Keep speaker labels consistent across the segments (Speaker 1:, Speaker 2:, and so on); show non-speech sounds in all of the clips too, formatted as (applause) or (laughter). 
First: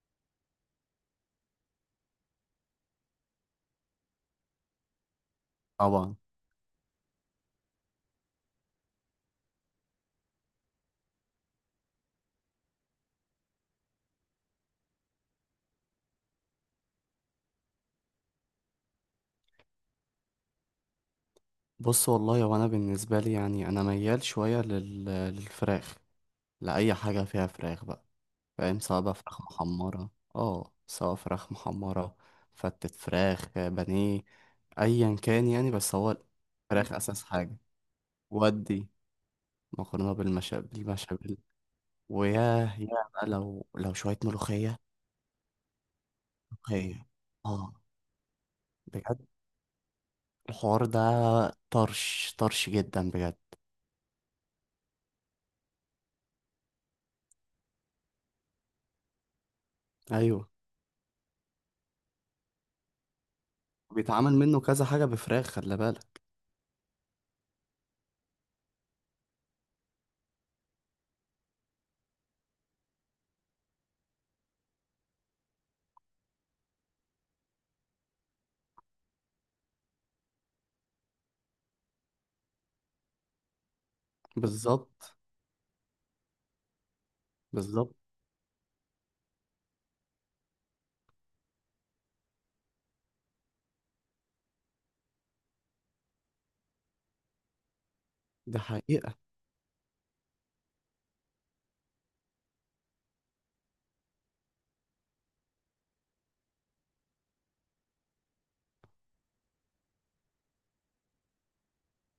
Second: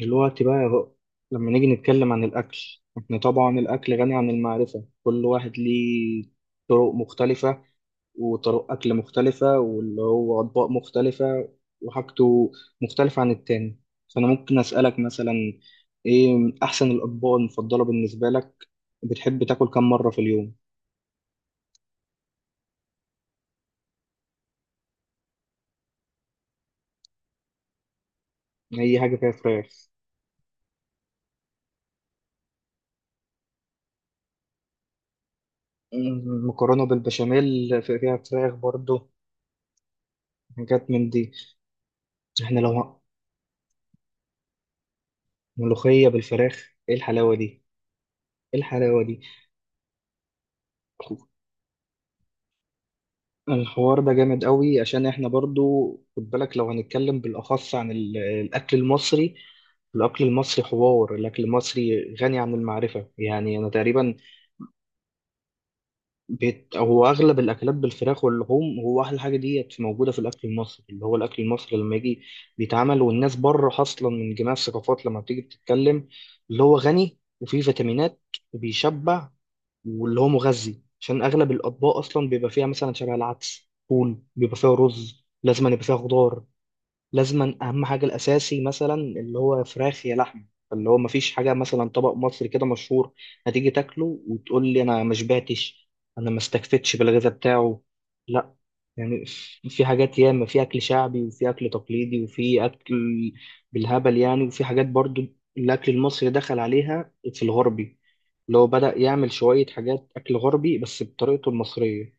Speaker 1: دلوقتي بقى يا رؤى، لما نيجي نتكلم عن الأكل، احنا طبعا الأكل غني عن المعرفة. كل واحد
Speaker 2: طبعا.
Speaker 1: ليه طرق مختلفة، وطرق أكل مختلفة، واللي هو أطباق مختلفة، وحاجته مختلفة عن التاني. فأنا ممكن أسألك مثلا: إيه أحسن الأطباق المفضلة بالنسبة لك؟ بتحب تاكل كم مرة في اليوم؟
Speaker 2: بص والله، وانا بالنسبه لي يعني انا ميال شويه للفراخ، لاي حاجه فيها فراخ بقى، فاهم.
Speaker 1: أي حاجة فيها فراخ.
Speaker 2: سواء فراخ محمره، فتة فراخ بانيه، ايا كان يعني. بس هو
Speaker 1: مكرونة
Speaker 2: الفراخ اساس حاجه.
Speaker 1: بالبشاميل فيها فراخ
Speaker 2: ودي
Speaker 1: برضه،
Speaker 2: مكرونه
Speaker 1: حاجات من دي.
Speaker 2: بالمشابل،
Speaker 1: احنا
Speaker 2: وياه، يا
Speaker 1: لو
Speaker 2: بقى لو شويه ملوخيه.
Speaker 1: ملوخية بالفراخ، إيه
Speaker 2: ملوخيه
Speaker 1: الحلاوة دي؟
Speaker 2: اه،
Speaker 1: إيه الحلاوة دي؟
Speaker 2: بجد الحوار ده طرش طرش جدا بجد.
Speaker 1: الحوار ده جامد قوي، عشان احنا برضو خد بالك، لو هنتكلم بالأخص عن الأكل المصري. الأكل
Speaker 2: ايوه،
Speaker 1: المصري حوار، الأكل المصري غني عن المعرفة. يعني أنا تقريبا
Speaker 2: بيتعمل منه كذا حاجة بفراخ، خلي بالك.
Speaker 1: بيت، هو أغلب الأكلات بالفراخ واللحوم، هو أحلى حاجة ديت موجودة في الأكل المصري، اللي هو الأكل المصري لما يجي بيتعمل. والناس بره أصلا من جميع الثقافات لما بتيجي بتتكلم، اللي هو غني وفيه فيتامينات، وبيشبع، واللي هو مغذي، عشان اغلب الاطباق اصلا بيبقى فيها مثلا شبه العدس، فول، بيبقى فيها
Speaker 2: بالظبط.
Speaker 1: رز، لازم أن يبقى فيها خضار، لازما اهم
Speaker 2: بالظبط.
Speaker 1: حاجه الاساسي مثلا اللي هو فراخ يا لحمه. اللي هو مفيش حاجه مثلا طبق مصري كده مشهور هتيجي تاكله وتقول لي: انا ما شبعتش، انا ما استكفيتش بالغذاء بتاعه. لا،
Speaker 2: دي حقيقة.
Speaker 1: يعني في حاجات ياما، في اكل شعبي، وفي اكل تقليدي، وفي اكل بالهبل يعني. وفي حاجات برضو الاكل المصري دخل عليها في الغربي، اللي هو بدأ يعمل شويه حاجات اكل غربي بس بطريقته المصريه.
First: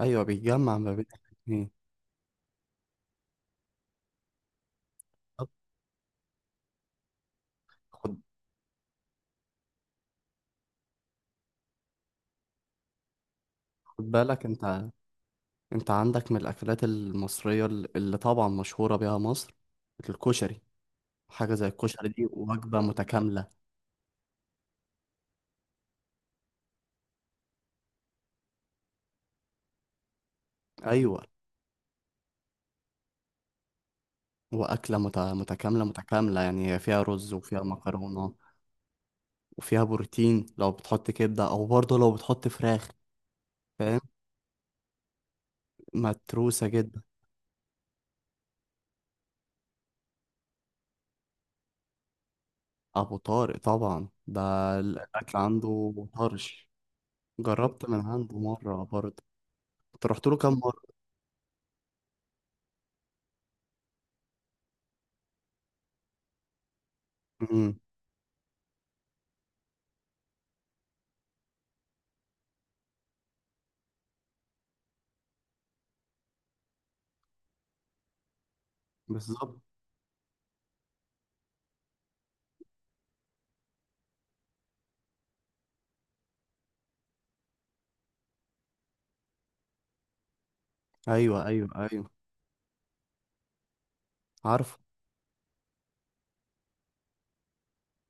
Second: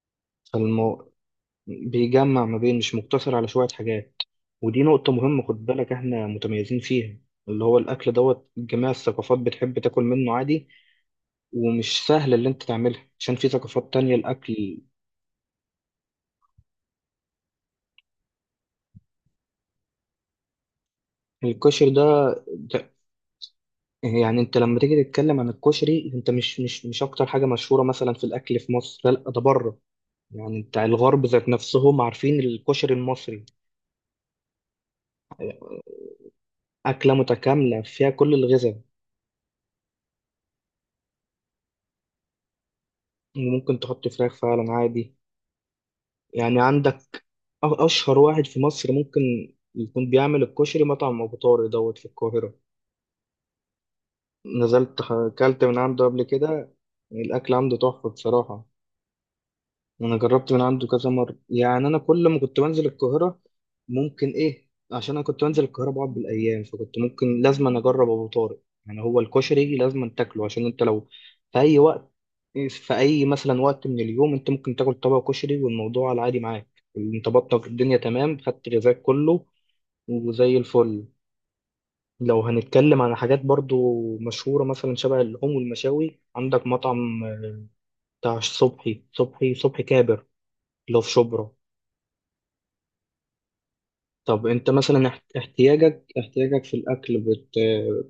Speaker 2: أيوة، بيتجمع ما بين
Speaker 1: فالمو،
Speaker 2: الاتنين.
Speaker 1: بيجمع ما بين، مش مقتصر على شويه حاجات. ودي نقطة مهمة
Speaker 2: طب
Speaker 1: خد بالك، احنا متميزين فيها. اللي هو
Speaker 2: خد
Speaker 1: الأكل دوت، جميع الثقافات بتحب تاكل منه عادي، ومش سهل اللي انت تعملها عشان في ثقافات
Speaker 2: خد
Speaker 1: تانية
Speaker 2: بالك
Speaker 1: الأكل.
Speaker 2: أنت عندك من الأكلات المصرية اللي طبعا مشهورة بيها مصر، الكشري. حاجة زي
Speaker 1: الكشري ده،
Speaker 2: الكشري دي وجبة
Speaker 1: ده-
Speaker 2: متكاملة.
Speaker 1: يعني انت لما تيجي تتكلم عن الكشري، انت مش أكتر حاجة مشهورة مثلا في الأكل في مصر. لا لا، ده بره. يعني انت
Speaker 2: أيوة،
Speaker 1: الغرب ذات نفسهم عارفين الكشري المصري.
Speaker 2: وأكلة متكاملة متكاملة، يعني هي فيها
Speaker 1: أكلة
Speaker 2: رز وفيها
Speaker 1: متكاملة فيها كل
Speaker 2: مكرونة،
Speaker 1: الغذاء،
Speaker 2: وفيها بروتين لو بتحط كبدة، أو برضه لو بتحط فراخ.
Speaker 1: وممكن
Speaker 2: فاهم،
Speaker 1: تحط فراخ فعلا عادي. يعني
Speaker 2: متروسة
Speaker 1: عندك،
Speaker 2: جدا.
Speaker 1: أشهر واحد في مصر ممكن يكون بيعمل الكشري مطعم أبو طارق دوت في القاهرة.
Speaker 2: أبو طارق طبعا ده،
Speaker 1: نزلت
Speaker 2: الأكل
Speaker 1: أكلت من
Speaker 2: عنده
Speaker 1: عنده قبل
Speaker 2: طرش.
Speaker 1: كده. الأكل عنده
Speaker 2: جربت من
Speaker 1: تحفة
Speaker 2: عنده
Speaker 1: بصراحة.
Speaker 2: مرة برضه. انت
Speaker 1: انا
Speaker 2: رحت له
Speaker 1: جربت
Speaker 2: كام
Speaker 1: من عنده
Speaker 2: مرة؟
Speaker 1: كذا مره، يعني انا كل ما كنت بنزل القاهره، ممكن ايه، عشان انا كنت بنزل القاهره بقعد بالايام، فكنت ممكن لازم أنا
Speaker 2: امم
Speaker 1: اجرب ابو طارق. يعني هو الكشري لازم تاكله، عشان انت لو في اي وقت، في اي مثلا وقت من اليوم، انت ممكن تاكل طبق كشري والموضوع على العادي معاك. انت بطنك الدنيا تمام، خدت غذاك كله،
Speaker 2: بالظبط.
Speaker 1: وزي الفل. لو هنتكلم عن حاجات برضو مشهورة مثلا شبه اللحوم والمشاوي، عندك مطعم بتاع صبحي، صبحي كابر، اللي هو في
Speaker 2: ايوه،
Speaker 1: شبرا.
Speaker 2: ايوه، ايوه.
Speaker 1: طب انت
Speaker 2: عارف.
Speaker 1: مثلا احتياجك في الاكل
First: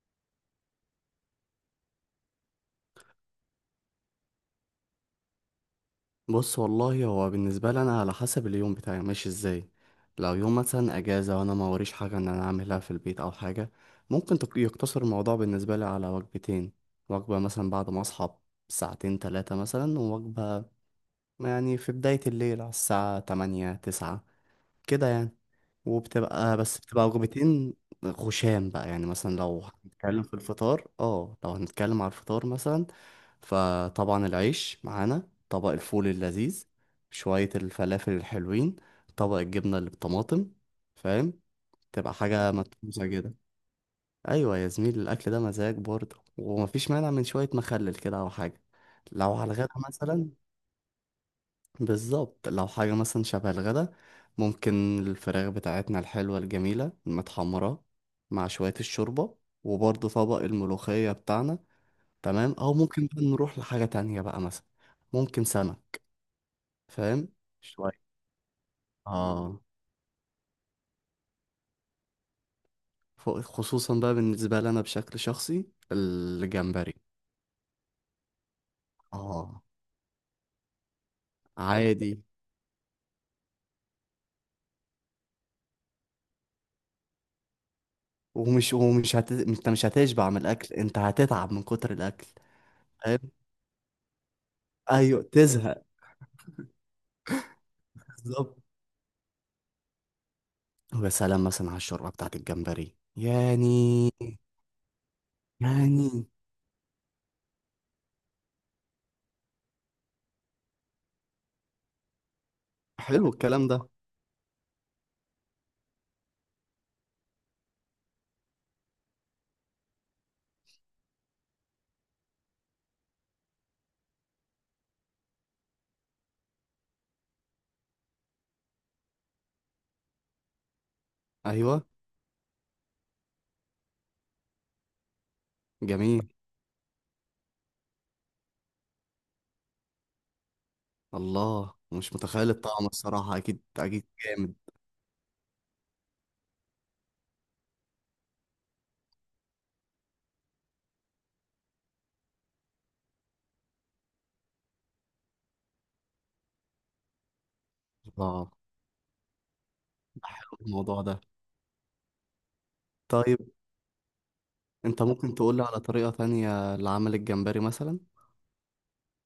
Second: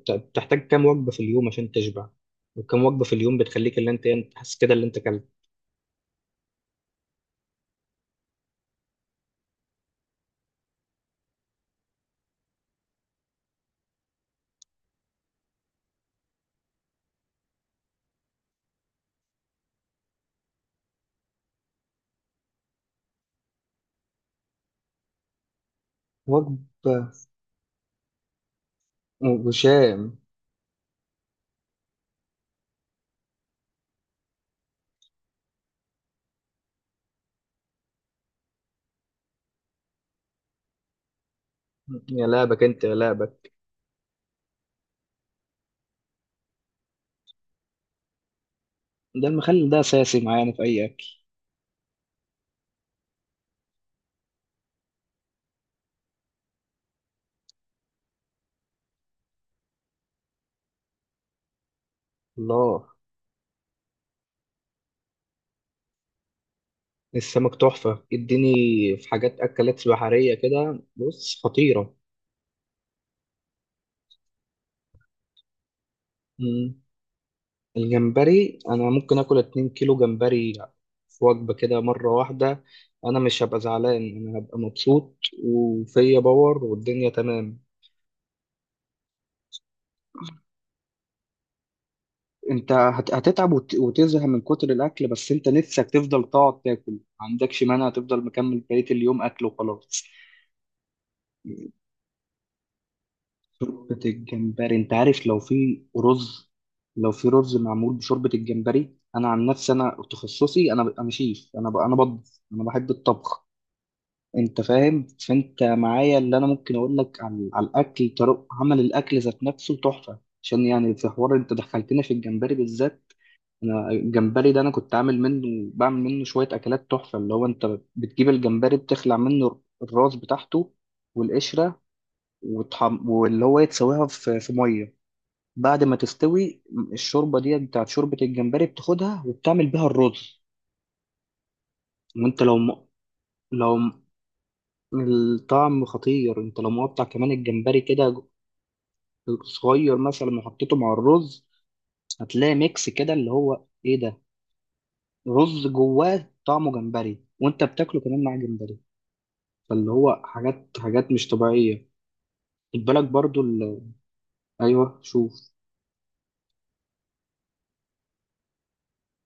Speaker 1: بتحتاج كام وجبه في اليوم عشان تشبع؟ وكم وجبه في اليوم بتخليك اللي انت ايه، انت حاسس كده اللي انت اكلت
Speaker 2: بص والله، هو بالنسبة لي انا على حسب اليوم بتاعي ماشي ازاي. لو يوم مثلا اجازة وانا ما وريش حاجة ان انا اعملها في البيت او حاجة، ممكن يقتصر الموضوع بالنسبة لي على وجبتين. وجبة مثلا بعد ما اصحى ساعتين تلاتة مثلا، ووجبة يعني في بداية الليل على الساعة تمانية تسعة كده يعني. وبتبقى،
Speaker 1: وجبه
Speaker 2: بس بتبقى وجبتين. خشام بقى، يعني مثلا لو
Speaker 1: وشام؟
Speaker 2: هنتكلم في الفطار اه لو هنتكلم على الفطار مثلا، فطبعا العيش معانا، طبق الفول اللذيذ، شوية الفلافل الحلوين، طبق الجبنة اللي بالطماطم. فاهم، تبقى
Speaker 1: يا
Speaker 2: حاجة
Speaker 1: لعبك انت يا
Speaker 2: مدفوسة كده.
Speaker 1: لعبك.
Speaker 2: أيوة يا زميلي، الأكل ده مزاج برضه، ومفيش مانع من شوية مخلل كده أو حاجة.
Speaker 1: ده
Speaker 2: لو على الغدا
Speaker 1: المخلل ده اساسي
Speaker 2: مثلا،
Speaker 1: معانا في اي اكل.
Speaker 2: بالظبط، لو حاجة مثلا شبه الغدا، ممكن الفراخ بتاعتنا الحلوة الجميلة المتحمرة مع شوية الشوربة، وبرضه طبق الملوخية بتاعنا. تمام. أو
Speaker 1: الله،
Speaker 2: ممكن بقى نروح لحاجة تانية بقى مثلا، ممكن سمك. فاهم،
Speaker 1: السمك
Speaker 2: شوية.
Speaker 1: تحفه اديني. في حاجات
Speaker 2: اه،
Speaker 1: اكلات بحريه كده، بص خطيره.
Speaker 2: خصوصا بقى بالنسبة لي أنا بشكل شخصي، الجمبري.
Speaker 1: الجمبري انا ممكن اكل
Speaker 2: اه،
Speaker 1: 2 كيلو جمبري في وجبه كده مره
Speaker 2: عادي.
Speaker 1: واحده. انا مش هبقى زعلان، انا هبقى مبسوط، وفيا باور والدنيا تمام.
Speaker 2: ومش انت مش هتشبع من الأكل، انت هتتعب من كتر الأكل.
Speaker 1: انت
Speaker 2: فاهم.
Speaker 1: هتتعب وتزهق من كتر الاكل،
Speaker 2: ايوه،
Speaker 1: بس انت
Speaker 2: تزهق.
Speaker 1: نفسك تفضل تقعد تاكل، ما عندكش مانع، تفضل
Speaker 2: بالظبط.
Speaker 1: مكمل بقيه اليوم اكل وخلاص.
Speaker 2: ويا سلام مثلا على الشوربة بتاعت الجمبري
Speaker 1: شوربه
Speaker 2: يعني
Speaker 1: الجمبري، انت عارف لو في
Speaker 2: يعني
Speaker 1: رز، لو في رز معمول بشوربه الجمبري، انا عن نفسي، انا تخصصي، انا شيف، انا بطبخ، انا بحب
Speaker 2: حلو
Speaker 1: الطبخ.
Speaker 2: الكلام ده.
Speaker 1: انت فاهم. فانت معايا، اللي انا ممكن اقول لك على, على الاكل، طرق عمل الاكل ذات نفسه تحفه، عشان يعني في حوار، انت دخلتنا في الجمبري بالذات. انا الجمبري ده، انا كنت عامل منه، بعمل منه شويه اكلات تحفه. اللي هو انت بتجيب الجمبري، بتخلع منه الراس بتاعته والقشره،
Speaker 2: أيوه،
Speaker 1: واللي هو يتسويها في ميه. بعد ما
Speaker 2: جميل.
Speaker 1: تستوي، الشوربه دي بتاعت شوربه الجمبري بتاخدها وبتعمل بيها الرز.
Speaker 2: الله، مش
Speaker 1: وانت
Speaker 2: متخيل
Speaker 1: لو
Speaker 2: الطعم الصراحة، أكيد
Speaker 1: لو
Speaker 2: أكيد جامد.
Speaker 1: الطعم خطير، انت لو مقطع كمان الجمبري كده صغير مثلا وحطيته مع الرز، هتلاقي ميكس كده اللي هو ايه ده، رز جواه طعمه جمبري وانت بتاكله كمان مع
Speaker 2: الله،
Speaker 1: جمبري. فاللي هو حاجات،
Speaker 2: الموضوع
Speaker 1: حاجات
Speaker 2: ده.
Speaker 1: مش طبيعية. خد بالك
Speaker 2: طيب،
Speaker 1: برضو ايوه
Speaker 2: أنت
Speaker 1: شوف.
Speaker 2: ممكن تقولي على طريقة تانية لعمل الجمبري مثلا؟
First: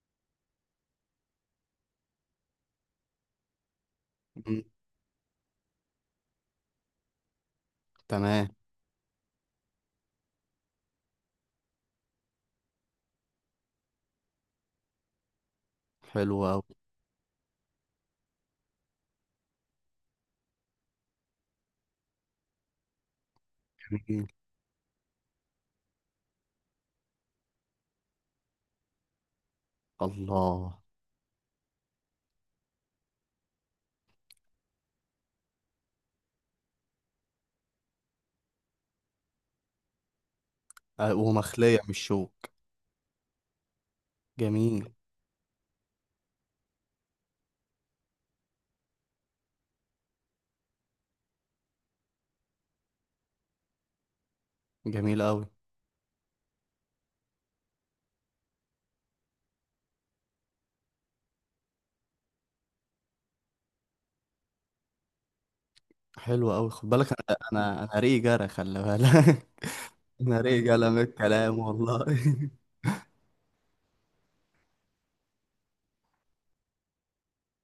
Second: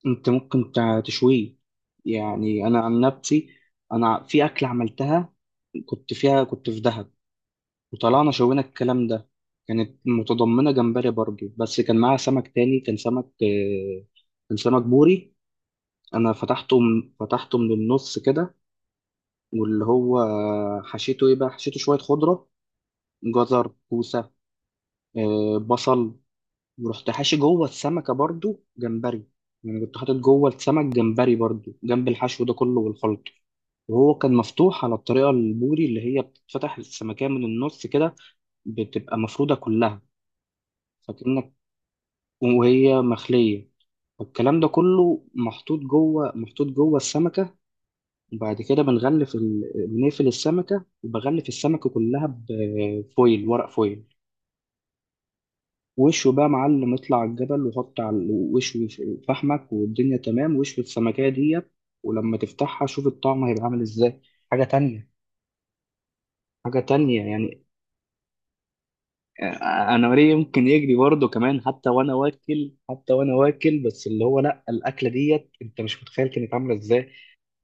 Speaker 1: انت ممكن تشويه. يعني انا عن نفسي، انا في
Speaker 2: مم.
Speaker 1: اكل عملتها، كنت فيها، كنت في دهب، وطلعنا
Speaker 2: تمام.
Speaker 1: شوينا الكلام ده. كانت متضمنة جمبري برضو، بس كان معاها سمك تاني، كان سمك كان سمك بوري. أنا
Speaker 2: حلو أوي.
Speaker 1: فتحته من النص كده، واللي هو حشيته إيه بقى، حشيته شوية خضرة، جزر،
Speaker 2: جميل.
Speaker 1: كوسة، بصل. ورحت حاشي جوه السمكة برضو جمبري. يعني كنت حاطط جوه
Speaker 2: الله.
Speaker 1: السمك جمبري برضو، جنب الحشو ده كله والخلط. وهو كان مفتوح على الطريقة البوري، اللي هي بتتفتح السمكية من النص كده، بتبقى مفرودة كلها.
Speaker 2: أه،
Speaker 1: فكأنك،
Speaker 2: ومخلية مش شوك.
Speaker 1: وهي مخلية، والكلام ده
Speaker 2: جميل.
Speaker 1: كله محطوط جوه، محطوط جوه السمكة. وبعد كده بنغلف بنقفل السمكة، وبغلف السمكة كلها بفويل، ورق فويل.
Speaker 2: جميل أوي.
Speaker 1: وشه بقى معلم، اطلع على الجبل، وحط على وشوي فحمك والدنيا تمام، وشوي السمكية ديت. ولما تفتحها شوف الطعم هيبقى عامل ازاي. حاجة تانية،
Speaker 2: حلو أوي،
Speaker 1: حاجة
Speaker 2: خد بالك.
Speaker 1: تانية يعني.
Speaker 2: أنا ريقي جرى، خلي بالك.
Speaker 1: انا
Speaker 2: (laughs)
Speaker 1: وريه
Speaker 2: أنا ريقي
Speaker 1: يمكن
Speaker 2: جرى
Speaker 1: يجري
Speaker 2: من
Speaker 1: برضه
Speaker 2: الكلام
Speaker 1: كمان، حتى
Speaker 2: والله.
Speaker 1: وانا واكل حتى وانا واكل بس اللي هو لا، الاكله ديت انت مش متخيل كانت عامله ازاي.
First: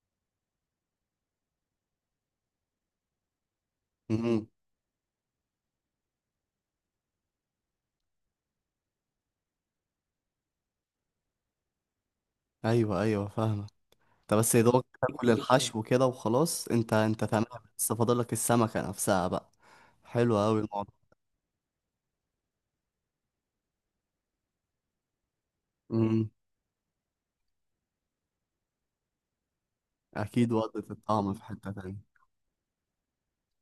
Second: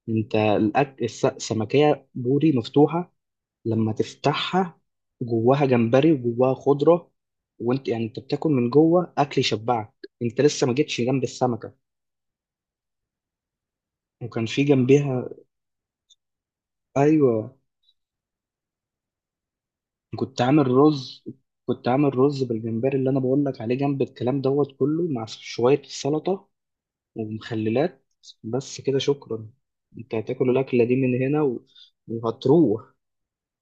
Speaker 1: انت السمكية بوري مفتوحة. لما
Speaker 2: (laughs) مم.
Speaker 1: تفتحها، جواها جمبري وجواها خضرة. وانت يعني انت بتاكل من جوه اكل يشبعك، انت لسه ما جيتش جنب السمكة.
Speaker 2: ايوه ايوه، فاهمه. انت
Speaker 1: وكان
Speaker 2: بس يا
Speaker 1: في
Speaker 2: دوبك
Speaker 1: جنبيها
Speaker 2: تاكل (laughs) الحشو كده وخلاص، انت تمام.
Speaker 1: ايوه.
Speaker 2: بس فاضلك السمكه نفسها بقى. حلو
Speaker 1: كنت
Speaker 2: قوي
Speaker 1: عامل
Speaker 2: الموضوع.
Speaker 1: رز، كنت عامل رز بالجمبري اللي انا بقول لك عليه، جنب الكلام دوت كله، مع شوية
Speaker 2: امم
Speaker 1: سلطة ومخللات. بس كده، شكرا. انت هتاكل
Speaker 2: اكيد
Speaker 1: الاكلة
Speaker 2: وضعت
Speaker 1: دي من
Speaker 2: الطعم
Speaker 1: هنا
Speaker 2: في حته تانية.
Speaker 1: وهتروح.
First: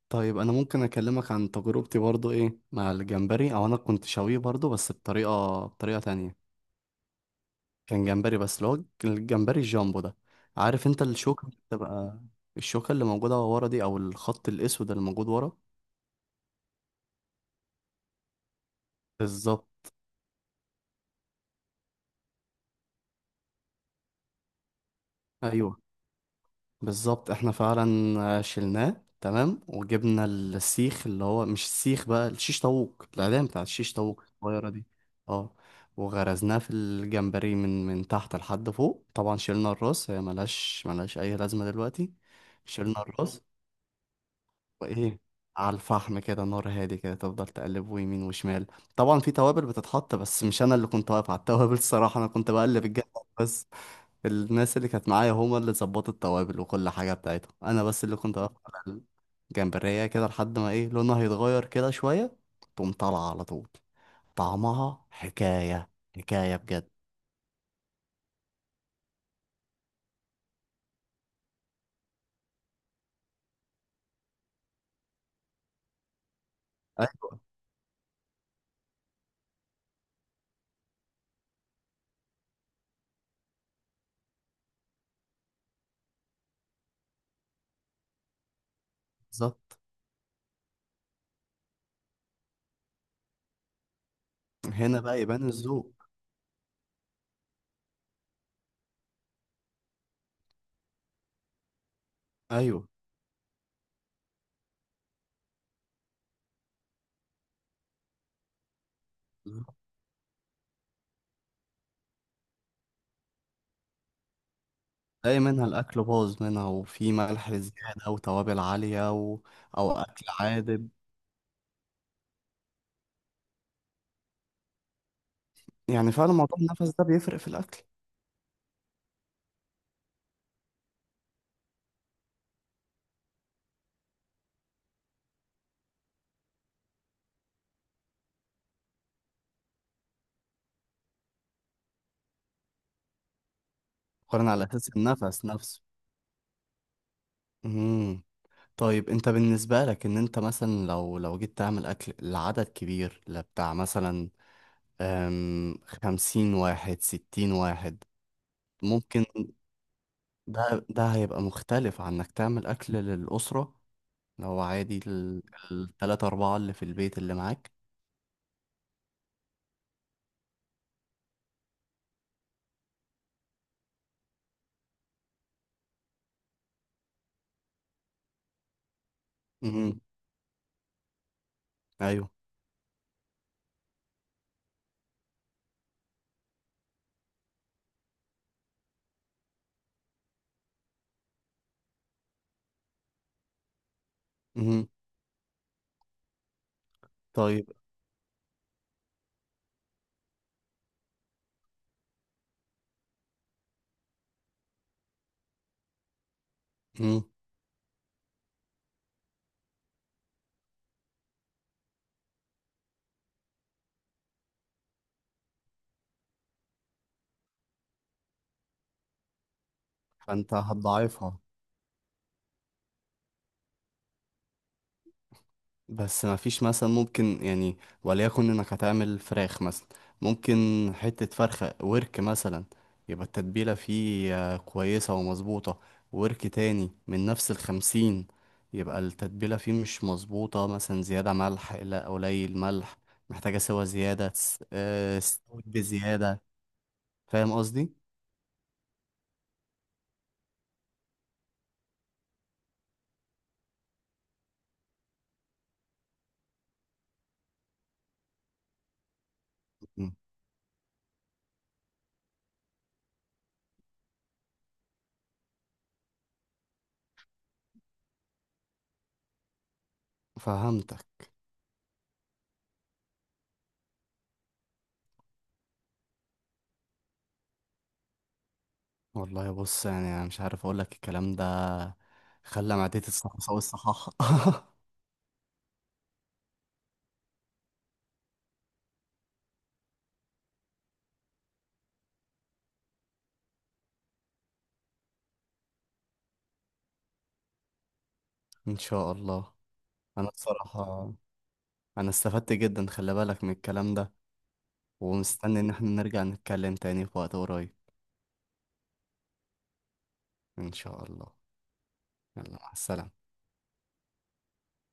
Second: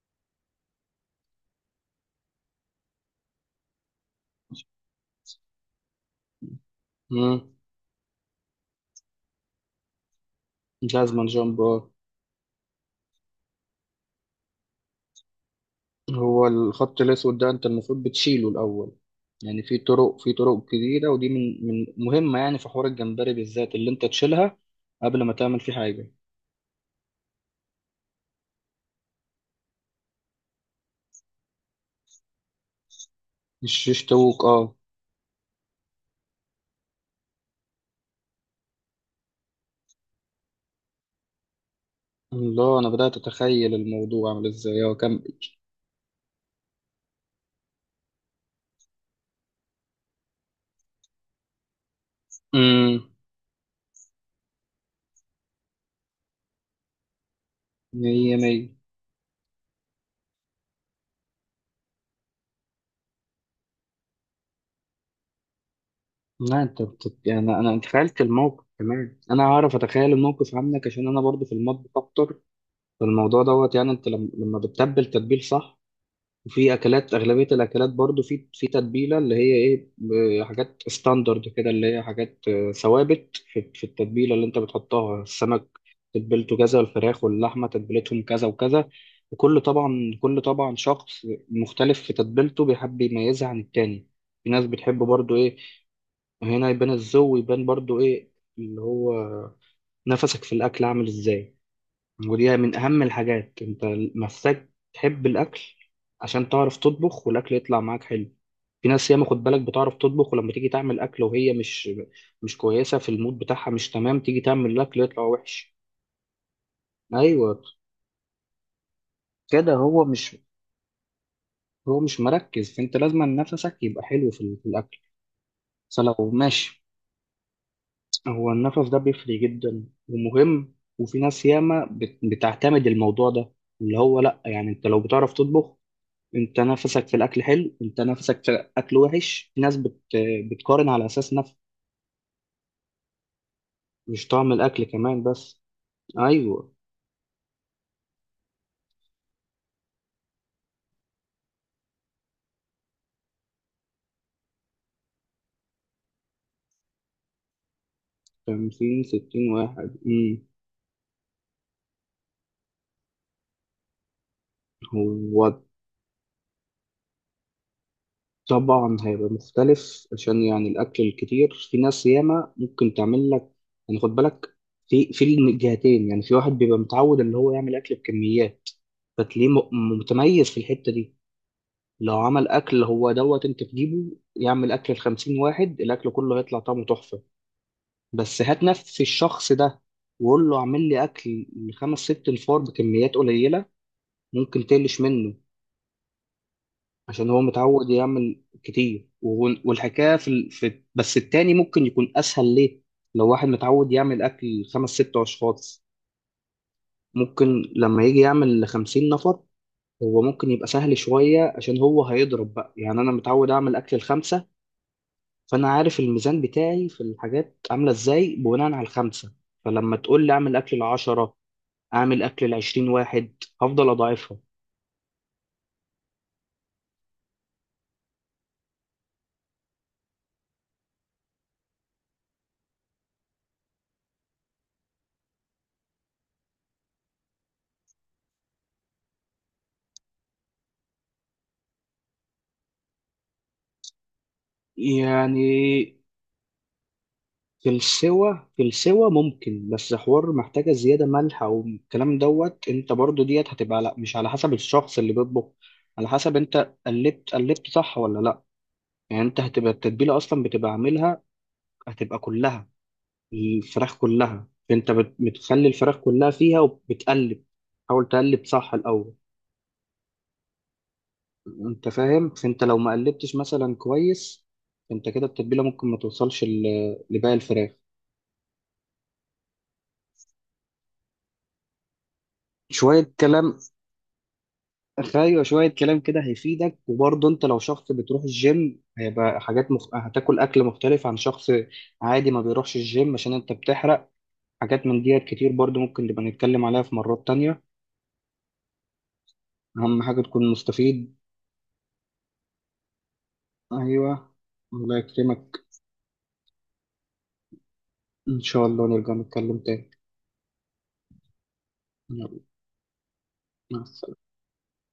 Speaker 2: طيب، انا ممكن اكلمك عن تجربتي برضو ايه مع الجمبري، او انا كنت شويه برضو، بس بطريقه تانية.
Speaker 1: مم.
Speaker 2: كان جمبري بس، اللي هو الجمبري الجامبو ده. عارف انت
Speaker 1: جازمان جامبو.
Speaker 2: الشوكه اللي موجوده ورا دي، او الخط الاسود اللي موجود ورا.
Speaker 1: هو الخط الأسود ده أنت المفروض بتشيله الأول. يعني في
Speaker 2: بالظبط.
Speaker 1: طرق، في طرق كتيرة، ودي من مهمة يعني، في حوار الجمبري بالذات اللي أنت تشيلها قبل ما تعمل فيه
Speaker 2: ايوه
Speaker 1: حاجة.
Speaker 2: بالظبط، احنا فعلا شلناه. تمام. وجبنا السيخ، اللي هو مش السيخ بقى، الشيش طاووق، العلام بتاعت
Speaker 1: مش
Speaker 2: الشيش طاووق
Speaker 1: يشتوك
Speaker 2: الصغيرة
Speaker 1: أه.
Speaker 2: دي. اه. وغرزناه في الجمبري من تحت لحد فوق. طبعا شلنا الراس، هي ملهاش أي لازمة دلوقتي.
Speaker 1: الله، أنا
Speaker 2: شلنا
Speaker 1: بدأت
Speaker 2: الراس.
Speaker 1: أتخيل الموضوع عامل إزاي أه
Speaker 2: وإيه،
Speaker 1: كم.
Speaker 2: على الفحم كده، نار هادي كده، تفضل تقلبه يمين وشمال. طبعا في توابل بتتحط، بس مش أنا اللي كنت واقف على التوابل، الصراحة أنا كنت بقلب الجنب
Speaker 1: أمم.
Speaker 2: بس. الناس اللي كانت معايا هما اللي ظبطوا التوابل وكل حاجة بتاعتهم، أنا بس اللي
Speaker 1: مية
Speaker 2: كنت واقف
Speaker 1: مية.
Speaker 2: على الجمبرية كده لحد ما إيه، لونها هيتغير كده شوية، تقوم طالعة على طول. طعمها حكاية، حكاية
Speaker 1: لا أنت
Speaker 2: بجد.
Speaker 1: يعني أنا تخيلت الموقف كمان، أنا هعرف أتخيل الموقف عنك، عشان أنا برضو في المطبخ أكتر. فالموضوع دوت، يعني أنت لما بتتبل تتبيل صح. وفي اكلات
Speaker 2: أيوة
Speaker 1: اغلبيه الاكلات برضو في تتبيله، اللي هي ايه حاجات ستاندرد كده، اللي هي حاجات ثوابت في التتبيله اللي انت بتحطها. السمك تتبيلته كذا، والفراخ واللحمه تتبيلتهم كذا وكذا. وكل
Speaker 2: بالظبط،
Speaker 1: طبعا، كل طبعا شخص مختلف في تتبيلته، بيحب يميزها عن التاني. في ناس بتحب
Speaker 2: هنا بقى
Speaker 1: برضو
Speaker 2: يبان
Speaker 1: ايه.
Speaker 2: الذوق.
Speaker 1: هنا يبان الذوق، ويبان برضو ايه، اللي هو نفسك في الاكل عامل ازاي. ودي من
Speaker 2: أيوه
Speaker 1: أهم الحاجات، أنت محتاج تحب الأكل عشان تعرف تطبخ والأكل يطلع معاك حلو. في ناس ياما خد بالك
Speaker 2: بالظبط.
Speaker 1: بتعرف تطبخ، ولما تيجي تعمل أكل وهي مش، مش كويسة في المود بتاعها، مش تمام، تيجي تعمل الأكل يطلع
Speaker 2: تلاقي منها
Speaker 1: وحش.
Speaker 2: الأكل باظ منها، وفي ملح
Speaker 1: أيوه،
Speaker 2: زيادة، وتوابل عالية و...
Speaker 1: كده
Speaker 2: أو
Speaker 1: هو
Speaker 2: أكل
Speaker 1: مش
Speaker 2: عادب.
Speaker 1: هو مش مركز. فأنت لازم نفسك يبقى حلو في, في الأكل، بس
Speaker 2: يعني
Speaker 1: لو
Speaker 2: فعلا موضوع
Speaker 1: ماشي.
Speaker 2: النفس ده بيفرق في الأكل.
Speaker 1: هو النفس ده بيفرق جدا ومهم. وفي ناس ياما بتعتمد الموضوع ده، اللي هو لأ. يعني أنت لو بتعرف تطبخ، انت نفسك في الاكل حلو، انت نفسك في الاكل وحش، في ناس بتقارن على اساس نفس، مش
Speaker 2: قارن
Speaker 1: طعم
Speaker 2: على
Speaker 1: الاكل
Speaker 2: أساس
Speaker 1: كمان
Speaker 2: النفس
Speaker 1: بس.
Speaker 2: نفسه.
Speaker 1: ايوه.
Speaker 2: مم. طيب، انت بالنسبة لك ان انت مثلا لو جيت تعمل اكل لعدد كبير، لبتاع مثلا 50 واحد، 60 واحد.
Speaker 1: 50
Speaker 2: ممكن.
Speaker 1: 60 واحد. امم.
Speaker 2: ده هيبقى مختلف عن انك تعمل اكل للأسرة، لو عادي
Speaker 1: هو
Speaker 2: التلاتة اربعة اللي في البيت اللي معاك.
Speaker 1: طبعا هيبقى مختلف، عشان يعني الاكل الكتير في ناس ياما ممكن تعمل لك، يعني خد بالك، في الجهتين. يعني في واحد بيبقى متعود اللي هو يعمل اكل بكميات، فتلاقيه
Speaker 2: مهم.
Speaker 1: متميز في الحتة دي. لو
Speaker 2: ايوه.
Speaker 1: عمل اكل هو دوت، انت تجيبه يعمل اكل ل 50 واحد، الاكل كله هيطلع طعمه تحفة. بس هات نفس الشخص ده، وقول له اعمل لي اكل لخمس ست نفار بكميات قليله، ممكن
Speaker 2: مهم.
Speaker 1: تقلش منه، عشان هو
Speaker 2: طيب.
Speaker 1: متعود يعمل كتير. والحكايه في, في. بس التاني ممكن يكون اسهل ليه. لو واحد متعود يعمل اكل خمس ست اشخاص،
Speaker 2: مهم.
Speaker 1: ممكن لما يجي يعمل لـ50 نفر، هو ممكن يبقى سهل شويه، عشان هو هيضرب بقى. يعني انا متعود اعمل اكل الخمسه، فانا عارف الميزان بتاعي في الحاجات عامله ازاي بناء على الخمسه. فلما تقول لي
Speaker 2: فانت
Speaker 1: اعمل اكل العشرة،
Speaker 2: هتضعفها.
Speaker 1: اعمل اكل لـ20 واحد، هفضل اضاعفها.
Speaker 2: بس ما فيش مثلا ممكن يعني، وليكن انك هتعمل فراخ مثلا، ممكن حتة فرخة ورك مثلا، يبقى التتبيلة فيه كويسة ومظبوطة. ورك تاني من نفس الخمسين، يبقى التتبيلة فيه مش مظبوطة مثلا، زيادة ملح لا قليل ملح، محتاجة سوا زيادة استوت
Speaker 1: يعني
Speaker 2: بزيادة. فاهم
Speaker 1: في
Speaker 2: قصدي؟
Speaker 1: السوا، في السوا ممكن، بس حوار محتاجة زيادة ملح او الكلام دوت، انت برضو ديت هتبقى لا، مش على حسب الشخص اللي بيطبخ، على حسب انت قلبت صح ولا لا. يعني انت هتبقى
Speaker 2: مم.
Speaker 1: التتبيلة اصلا بتبقى عاملها، هتبقى كلها، الفراخ كلها، انت بتخلي الفراخ كلها فيها وبتقلب. حاول تقلب صح الاول.
Speaker 2: فهمتك.
Speaker 1: انت فاهم. فانت لو ما قلبتش مثلا كويس، انت كده التتبيله ممكن ما توصلش لباقي الفراخ.
Speaker 2: والله بص، يعني انا مش عارف اقولك الكلام ده خلى معدتي
Speaker 1: شويه
Speaker 2: تصحصح
Speaker 1: كلام.
Speaker 2: والصحاحة. (laughs)
Speaker 1: ايوه شويه كلام كده هيفيدك. وبرضه انت لو شخص بتروح الجيم، هيبقى حاجات هتاكل اكل مختلف عن شخص عادي ما بيروحش الجيم، عشان انت بتحرق. حاجات من ديت كتير برضه ممكن نبقى نتكلم عليها في مرات تانية.
Speaker 2: ان شاء الله.
Speaker 1: اهم حاجه
Speaker 2: انا
Speaker 1: تكون
Speaker 2: بصراحة
Speaker 1: مستفيد.
Speaker 2: انا استفدت جدا خلي بالك من الكلام ده،
Speaker 1: ايوه، الله
Speaker 2: ومستني
Speaker 1: يكرمك.
Speaker 2: ان احنا نرجع نتكلم تاني في وقت قريب.
Speaker 1: ان شاء الله نرجع نتكلم تاني.
Speaker 2: ان شاء الله.
Speaker 1: يلا،
Speaker 2: يلا، مع السلامة.
Speaker 1: مع السلامه.